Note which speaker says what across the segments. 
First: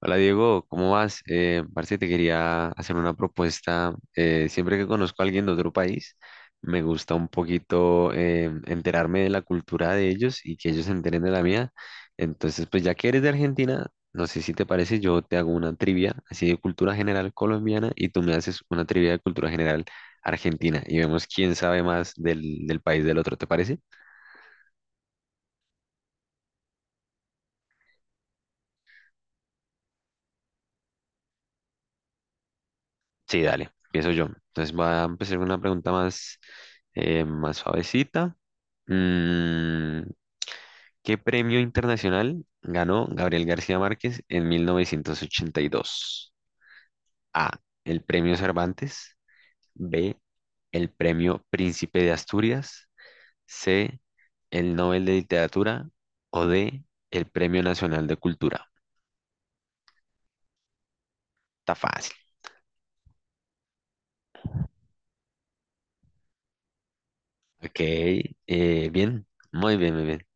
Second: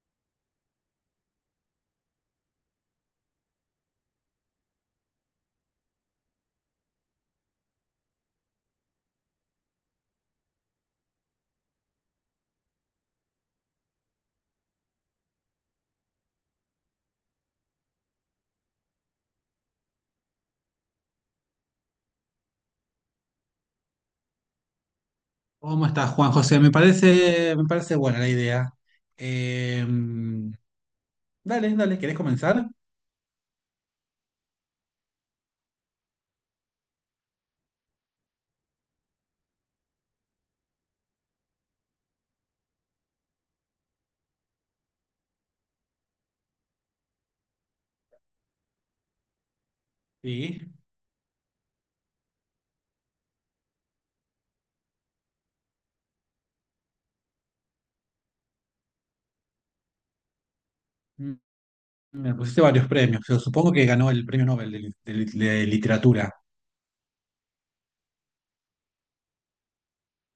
Speaker 1: Hola Diego, ¿cómo vas? Parce, te quería hacer una propuesta. Siempre que conozco a alguien de otro país, me gusta un poquito, enterarme de la cultura de ellos y que ellos se enteren de la mía. Entonces, pues ya que eres de Argentina, no sé si te parece, yo te hago una trivia así de cultura general colombiana y tú me haces una trivia de cultura general argentina y vemos quién sabe más del país del otro, ¿te parece?
Speaker 2: ¿Cómo estás, Juan José? Me parece buena la idea. Eh, dale, dale, ¿querés comenzar?
Speaker 1: Sí, dale, empiezo yo. Entonces va a empezar con una pregunta más, más suavecita. Mm, ¿Qué premio internacional ganó Gabriel García Márquez en 1982? A. El premio Cervantes. B.
Speaker 2: Sí,
Speaker 1: El premio Príncipe de Asturias. C. El Nobel de Literatura. O D. El Premio Nacional de Cultura. Está fácil.
Speaker 2: me pusiste varios premios. Yo supongo que ganó el premio Nobel de literatura.
Speaker 1: Ok. Bien. Muy bien, muy bien.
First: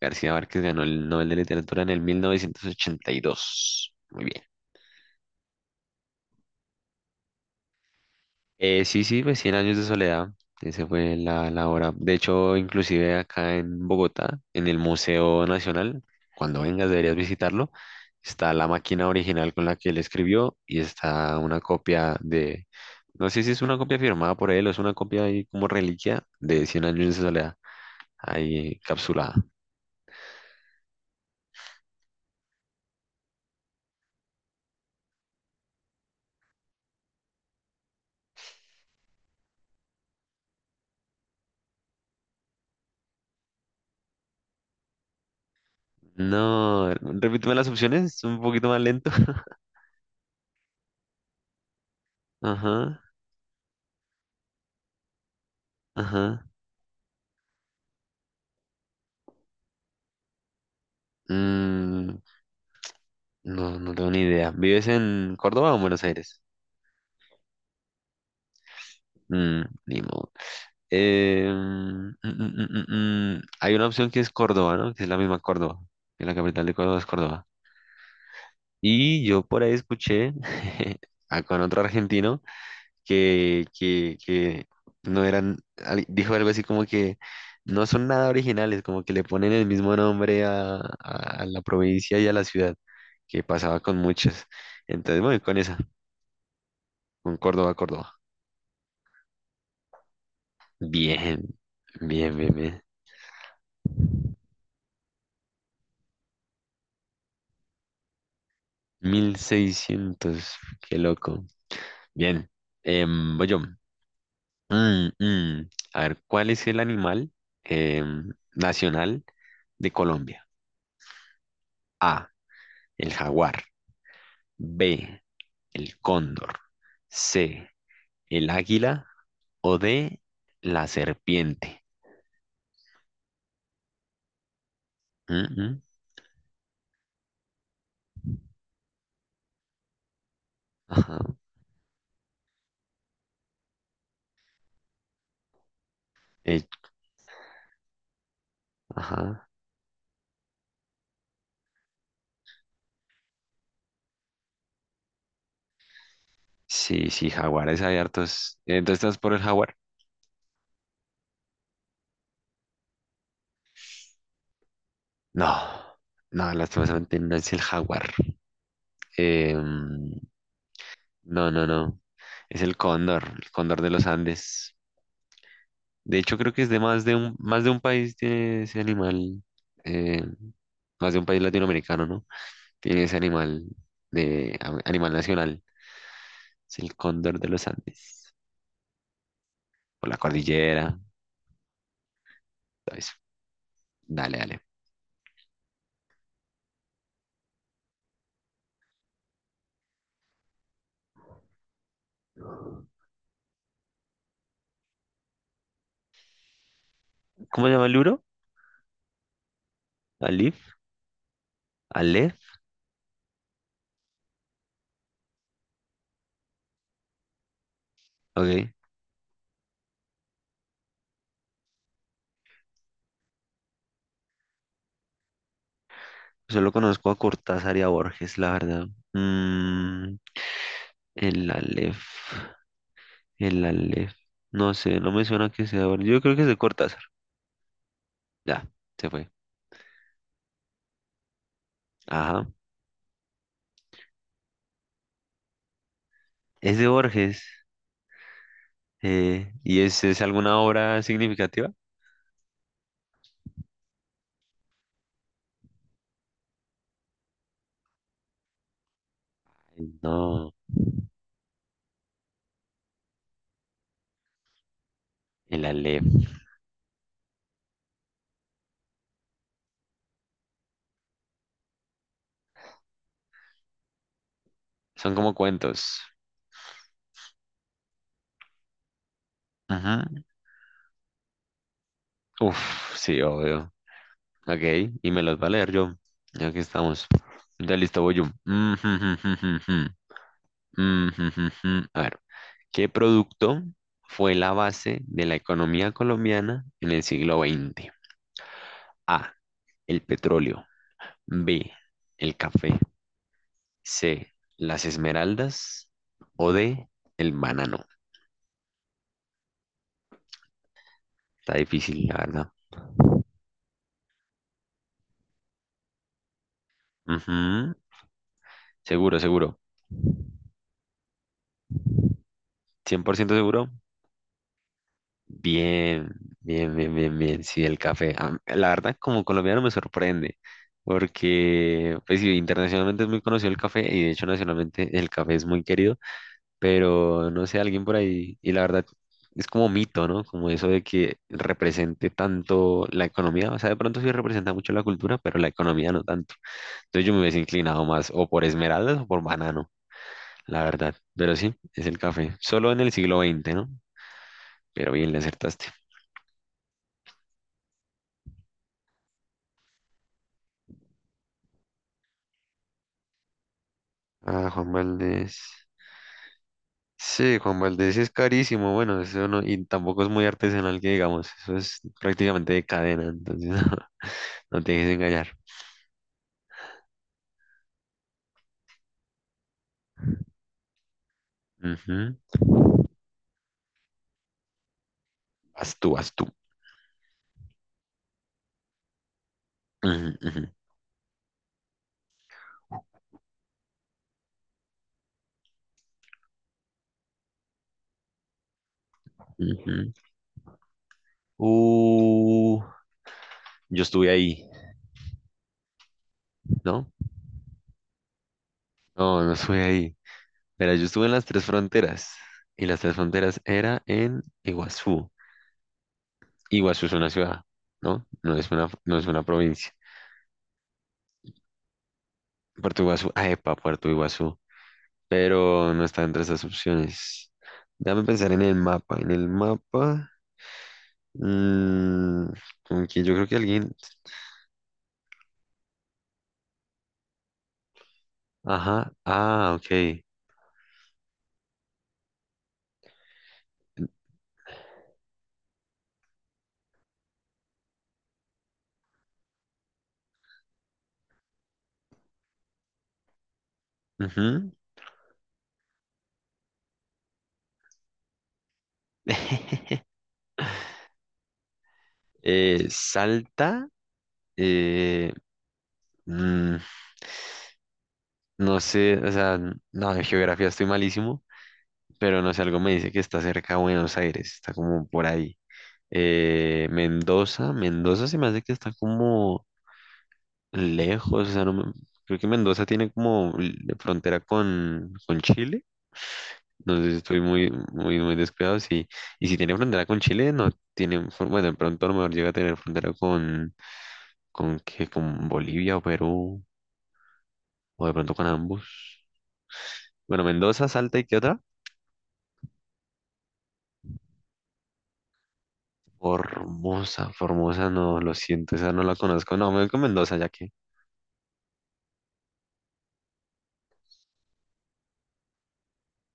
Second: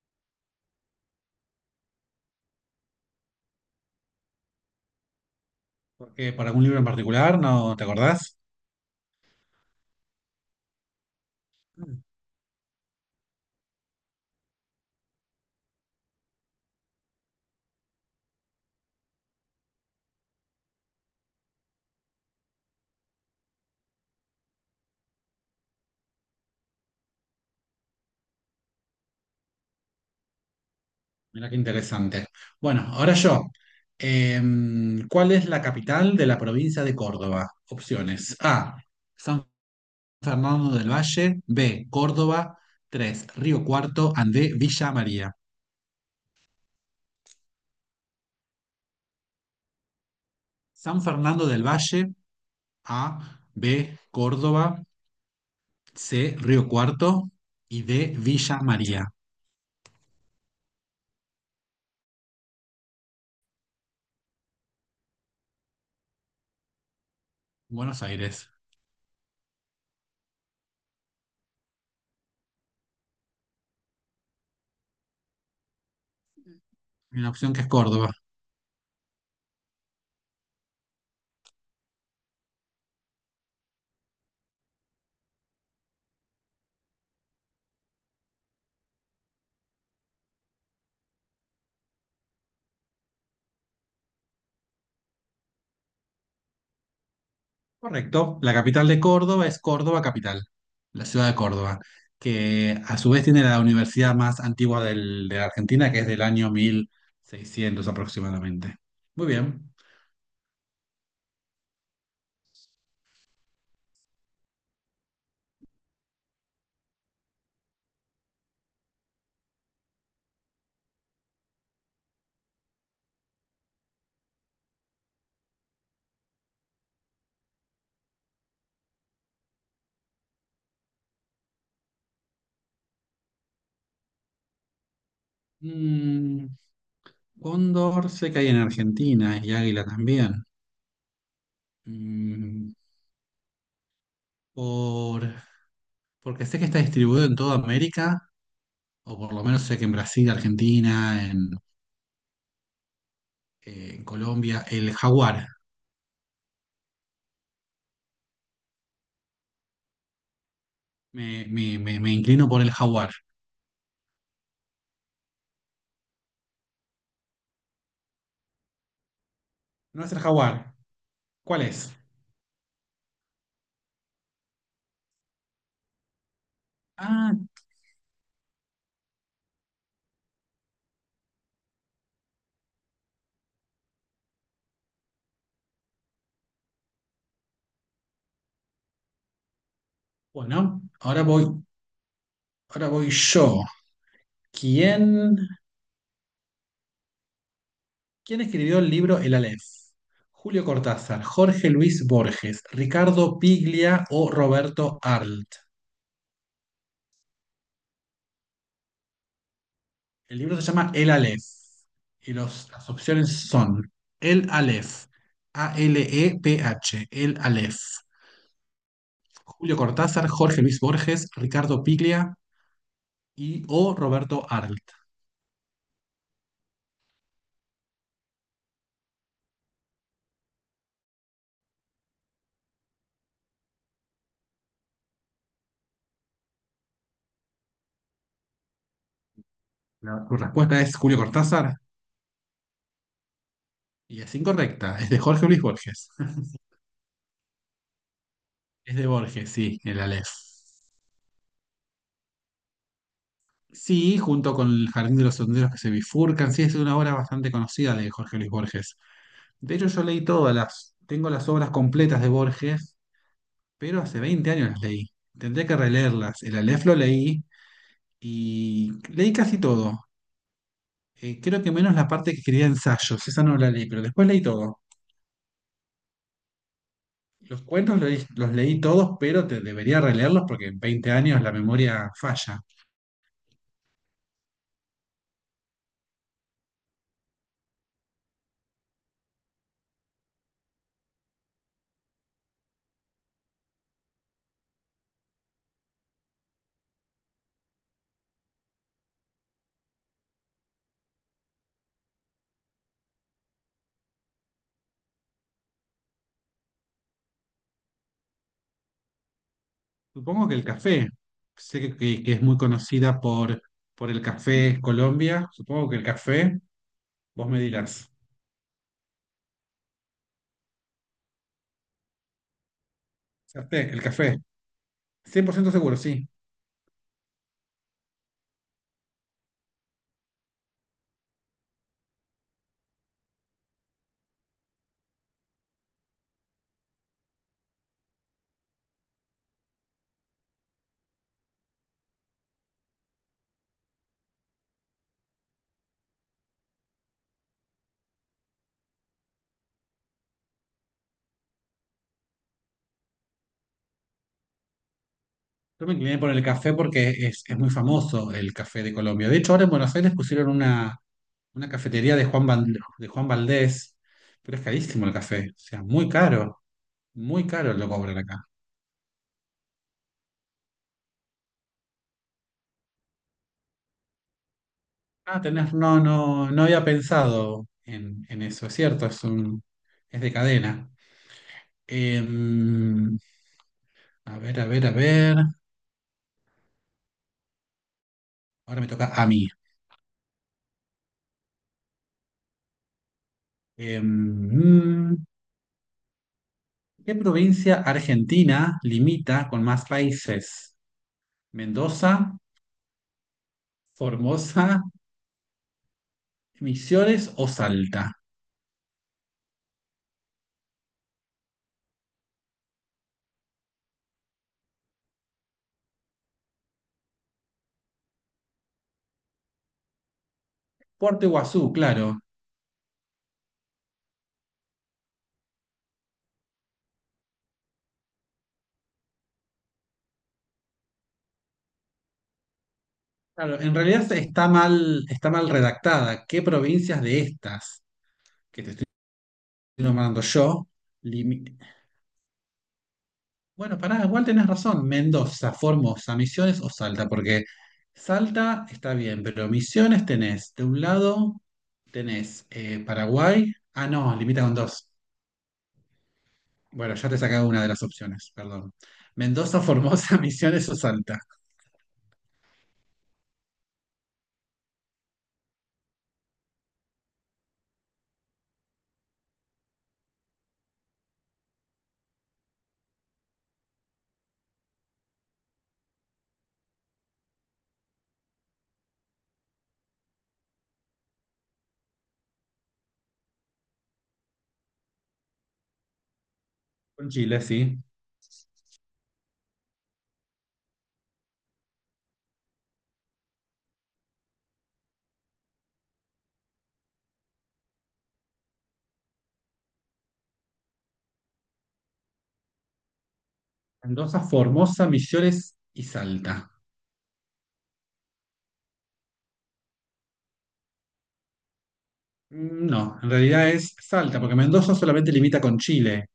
Speaker 1: García Márquez ganó el Nobel de Literatura en el 1982. Muy bien.
Speaker 2: ¿Por qué? ¿Para algún libro en particular? ¿No te acordás?
Speaker 1: Sí, sí, pues Cien años de soledad. Esa fue la obra.
Speaker 2: Mm.
Speaker 1: De hecho, inclusive acá en Bogotá, en el Museo Nacional, cuando vengas deberías visitarlo, está la máquina original con la que él escribió y está una copia de, no sé si es una copia firmada por él o es una copia ahí como reliquia de Cien años de soledad, ahí encapsulada.
Speaker 2: Mirá qué interesante. Bueno, ahora yo. Eh, ¿Cuál es la capital de la provincia de Córdoba? Opciones. A. San Fernando del Valle. B. Córdoba. 3. Río Cuarto. Andé, Villa María.
Speaker 1: No, repíteme las opciones, es un poquito más lento.
Speaker 2: San Fernando del Valle,
Speaker 1: Ajá,
Speaker 2: A, B, Córdoba, C,
Speaker 1: ajá.
Speaker 2: Río Cuarto y D, Villa María,
Speaker 1: Mm, no, no tengo ni idea. ¿Vives en Córdoba o en Buenos Aires?
Speaker 2: Buenos Aires.
Speaker 1: Ni modo. Mm. Hay una opción que es Córdoba, ¿no? Que es la misma Córdoba. Que la capital de Córdoba es
Speaker 2: Una
Speaker 1: Córdoba.
Speaker 2: opción que es Córdoba.
Speaker 1: Y yo por ahí escuché con otro argentino que no eran, dijo algo así como que no son nada originales, como que le ponen el mismo nombre a, a la provincia y a la ciudad, que pasaba con muchas. Entonces, bueno, con esa, con Córdoba, Córdoba.
Speaker 2: Correcto. La capital de Córdoba es Córdoba Capital, la ciudad de
Speaker 1: Bien,
Speaker 2: Córdoba,
Speaker 1: bien, bien,
Speaker 2: que
Speaker 1: bien.
Speaker 2: a su vez tiene la universidad más antigua de la Argentina, que es del año 1600 aproximadamente. Muy
Speaker 1: mil
Speaker 2: bien.
Speaker 1: seiscientos qué loco. Bien, voy yo. Mm, mm. A ver, ¿cuál es el animal nacional de Colombia? A, el jaguar. B, el cóndor. C, el águila. O D, la serpiente. Mm, mm.
Speaker 2: Mm, Cóndor sé que hay en Argentina y águila también.
Speaker 1: Ajá.
Speaker 2: Mm, por Porque sé que
Speaker 1: eh,
Speaker 2: está distribuido en toda América, o por lo
Speaker 1: ajá.
Speaker 2: menos sé que en Brasil, Argentina, en Colombia, el jaguar.
Speaker 1: Sí, sí, jaguares hay hartos. Entonces, ¿estás por el jaguar?
Speaker 2: Me inclino por el jaguar.
Speaker 1: No, no, lastimosamente no es el jaguar.
Speaker 2: No es el
Speaker 1: Em,
Speaker 2: jaguar.
Speaker 1: no,
Speaker 2: ¿Cuál
Speaker 1: no,
Speaker 2: es?
Speaker 1: no. Es el cóndor de los Andes. De hecho, creo que es de
Speaker 2: Ah,
Speaker 1: más de un país tiene ese animal, eh, más de un país latinoamericano, ¿no? Tiene ese animal animal nacional. Es el cóndor de los Andes. Por la
Speaker 2: bueno,
Speaker 1: cordillera,
Speaker 2: ahora voy, ahora
Speaker 1: todo
Speaker 2: voy
Speaker 1: eso.
Speaker 2: yo.
Speaker 1: Dale, dale.
Speaker 2: ¿Quién, quién escribió el libro El Aleph? Julio Cortázar, Jorge Luis Borges, Ricardo Piglia o Roberto Arlt.
Speaker 1: ¿Cómo se llama el libro?
Speaker 2: El libro se
Speaker 1: Alif,
Speaker 2: llama El Aleph y
Speaker 1: Alef,
Speaker 2: las opciones son El Aleph, Aleph, El Aleph,
Speaker 1: ok.
Speaker 2: Julio Cortázar, Jorge Luis Borges, Ricardo Piglia o Roberto Arlt.
Speaker 1: Solo conozco a Cortázar y a Borges, la verdad. Mm, el Alef, el Alef. No sé, no me suena que sea. Borges. Yo creo que es de Cortázar. Ya, se fue.
Speaker 2: Tu respuesta es Julio Cortázar
Speaker 1: Ajá.
Speaker 2: y es incorrecta, es de Jorge Luis Borges.
Speaker 1: Es de Borges.
Speaker 2: Es de Borges, sí,
Speaker 1: ¿Y
Speaker 2: El
Speaker 1: es
Speaker 2: Aleph.
Speaker 1: alguna obra significativa?
Speaker 2: Sí, junto con El Jardín de los Senderos que se bifurcan, sí, es una obra bastante conocida de Jorge Luis Borges. De hecho, yo leí
Speaker 1: No,
Speaker 2: tengo las obras completas de Borges, pero hace 20 años las leí.
Speaker 1: el
Speaker 2: Tendría que
Speaker 1: Aleph.
Speaker 2: releerlas. El Aleph lo leí y leí casi todo. Creo que menos la parte que quería ensayos, esa no la leí, pero después leí todo.
Speaker 1: Son como cuentos.
Speaker 2: Los cuentos los leí, todos, pero debería
Speaker 1: Ajá.
Speaker 2: releerlos porque en 20 años la memoria falla.
Speaker 1: Uf, sí, obvio. Ok, y me los va a leer yo. Ya que estamos. Ya listo, voy yo. Mm, jum, jum, jum, jum, jum. Mm, jum, jum, jum. A ver, ¿qué producto fue la base de la economía colombiana en el siglo XX? A, el petróleo. B, el café. C, las esmeraldas o D, el banano.
Speaker 2: Supongo que el café,
Speaker 1: Está
Speaker 2: sé que,
Speaker 1: difícil, la
Speaker 2: que- que es
Speaker 1: verdad.
Speaker 2: muy conocida por el café Colombia, supongo que el café, vos me
Speaker 1: Ujú.
Speaker 2: dirás.
Speaker 1: Seguro, seguro. 100% seguro.
Speaker 2: El café, 100% seguro,
Speaker 1: Bien,
Speaker 2: sí.
Speaker 1: bien, bien, bien, bien. Sí, el café. La verdad, como colombiano me sorprende, porque pues sí, internacionalmente es muy conocido el café y de hecho nacionalmente el café es muy querido, pero no sé, alguien por ahí, y la verdad es como mito, ¿no? Como eso de que represente tanto la economía, o sea, de pronto sí representa mucho la cultura, pero la economía no tanto. Entonces yo me hubiese inclinado más o por esmeraldas o por banano, la verdad. Pero sí, es el café. Solo en el siglo XX, ¿no? Pero bien, le acertaste.
Speaker 2: Yo me incliné por el café porque es muy famoso el café de Colombia. De hecho, ahora en Buenos Aires pusieron una cafetería de Juan Valdés,
Speaker 1: Ah,
Speaker 2: pero es
Speaker 1: Juan
Speaker 2: carísimo el
Speaker 1: Valdés.
Speaker 2: café. O sea,
Speaker 1: Sí,
Speaker 2: muy
Speaker 1: Juan
Speaker 2: caro lo
Speaker 1: Valdés sí es
Speaker 2: cobran acá.
Speaker 1: carísimo. Bueno, eso no, y tampoco es muy artesanal que digamos. Eso es prácticamente de cadena, entonces no, no te dejes engañar.
Speaker 2: Ah, no, no, no había pensado en eso, es cierto, es de cadena.
Speaker 1: Ujú.
Speaker 2: Em, a ver, a ver, a ver.
Speaker 1: Haz tú, haz tú.
Speaker 2: Ahora me toca a mí.
Speaker 1: Ujú, ujú,
Speaker 2: Em, mm, ¿Qué provincia argentina limita con más
Speaker 1: ujú.
Speaker 2: países? ¿Mendoza?
Speaker 1: Uh, yo estuve ahí,
Speaker 2: Formosa,
Speaker 1: ¿no?
Speaker 2: Misiones o Salta.
Speaker 1: No, no estuve ahí. Mira, yo estuve en las tres fronteras y las tres fronteras era en Iguazú. Iguazú es una ciudad, ¿no? No es una, no es una provincia.
Speaker 2: Puerto Iguazú, claro.
Speaker 1: Puerto Iguazú, ah, epa, Puerto Iguazú, pero no está entre esas opciones. Déjame pensar en el mapa. En el mapa, mm, como que yo creo que
Speaker 2: Claro, en
Speaker 1: alguien,
Speaker 2: realidad está mal redactada. ¿Qué provincias de estas que te estoy
Speaker 1: ajá, ah, ok.
Speaker 2: nombrando yo? limi- Bueno, pará, igual tenés razón. Mendoza, Formosa, Misiones o Salta, porque Salta está bien, pero Misiones tenés. De un lado tenés Paraguay. Ah, no, limita
Speaker 1: Ujú.
Speaker 2: con dos. Bueno, ya te he una de las opciones, perdón. Mendoza, Formosa, Misiones o Salta.
Speaker 1: Salta, eh, mm, no sé, o sea, no, en geografía estoy malísimo. Pero no sé, algo me dice que está cerca de Buenos Aires, está como por ahí. Mendoza, Mendoza se me hace que está como lejos, o sea, no me- creo que Mendoza tiene como frontera con Chile, no sé si
Speaker 2: Con
Speaker 1: estoy
Speaker 2: Chile,
Speaker 1: muy,
Speaker 2: sí.
Speaker 1: muy, muy descuidado, sí, y si tiene frontera con Chile, no tiene, bueno, de pronto a lo mejor llega a tener frontera con, ¿qué? Con Bolivia o Perú, o de pronto con ambos. Bueno, Mendoza, Salta y ¿qué otra?
Speaker 2: Mendoza, Formosa, Misiones y Salta.
Speaker 1: Formosa, Formosa, no, lo siento, esa no la conozco. No, me voy con Mendoza, ya que.
Speaker 2: No, en realidad es Salta, porque Mendoza solamente limita con Chile.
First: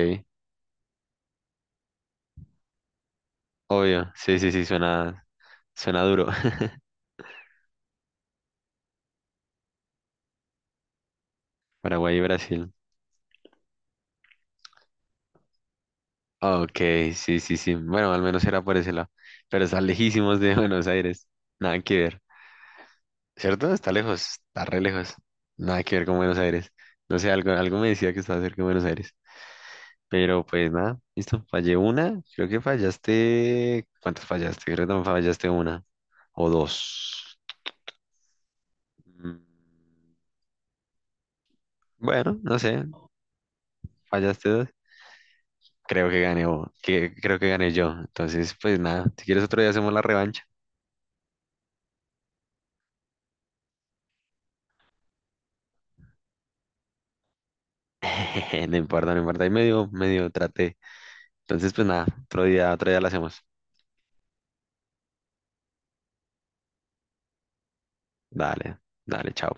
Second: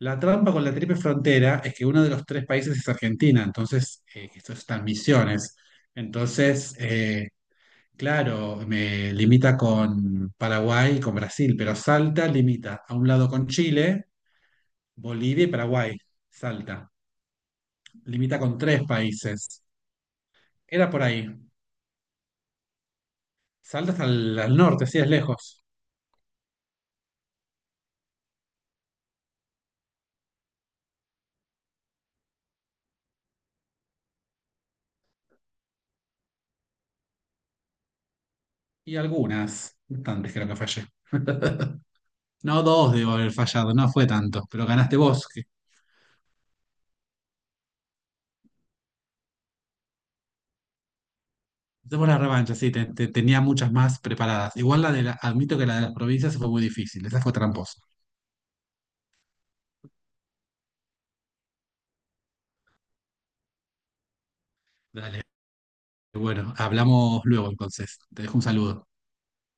Speaker 2: La trampa con la triple frontera es que uno de los tres países es Argentina, entonces
Speaker 1: obvio, sí, sí,
Speaker 2: esto
Speaker 1: sí,
Speaker 2: está en
Speaker 1: suena,
Speaker 2: Misiones.
Speaker 1: suena duro.
Speaker 2: Entonces, claro, me limita con Paraguay y con Brasil, pero
Speaker 1: Paraguay y
Speaker 2: Salta
Speaker 1: Brasil.
Speaker 2: limita a un lado con Chile, Bolivia y Paraguay.
Speaker 1: Ok,
Speaker 2: Salta.
Speaker 1: sí, sí, sí. Bueno, al
Speaker 2: Limita
Speaker 1: menos
Speaker 2: con
Speaker 1: era por
Speaker 2: tres
Speaker 1: ese lado.
Speaker 2: países.
Speaker 1: Pero están lejísimos de Buenos
Speaker 2: Era por
Speaker 1: Aires.
Speaker 2: ahí.
Speaker 1: Nada que ver. ¿Cierto? Está
Speaker 2: Salta hasta
Speaker 1: lejos,
Speaker 2: al
Speaker 1: está re
Speaker 2: norte, sí, es
Speaker 1: lejos.
Speaker 2: lejos.
Speaker 1: Nada que ver con Buenos Aires. No sé, algo, algo me decía que estaba cerca de Buenos Aires. Pero pues nada, listo. Fallé una. Creo que fallaste. ¿Cuántas fallaste? Creo que también fallaste una o dos.
Speaker 2: Y
Speaker 1: Mm,
Speaker 2: algunas, bastantes creo que fallé.
Speaker 1: Bueno, no
Speaker 2: No,
Speaker 1: sé,
Speaker 2: dos debo haber fallado, no fue tanto,
Speaker 1: fallaste
Speaker 2: pero
Speaker 1: dos.
Speaker 2: ganaste vos. Que,
Speaker 1: Creo que gané vos, que creo que gané yo. Entonces, pues nada, si quieres otro día hacemos la revancha.
Speaker 2: hacemos la revancha, sí, tenía muchas más preparadas. Igual admito que la de las provincias fue muy difícil, esa fue tramposa.
Speaker 1: No importa, no importa. Ahí medio, medio traté. Entonces, pues nada, otro día la hacemos.
Speaker 2: Dale, bueno, hablamos luego entonces. Te dejo un
Speaker 1: Dale,
Speaker 2: saludo.
Speaker 1: dale, chao.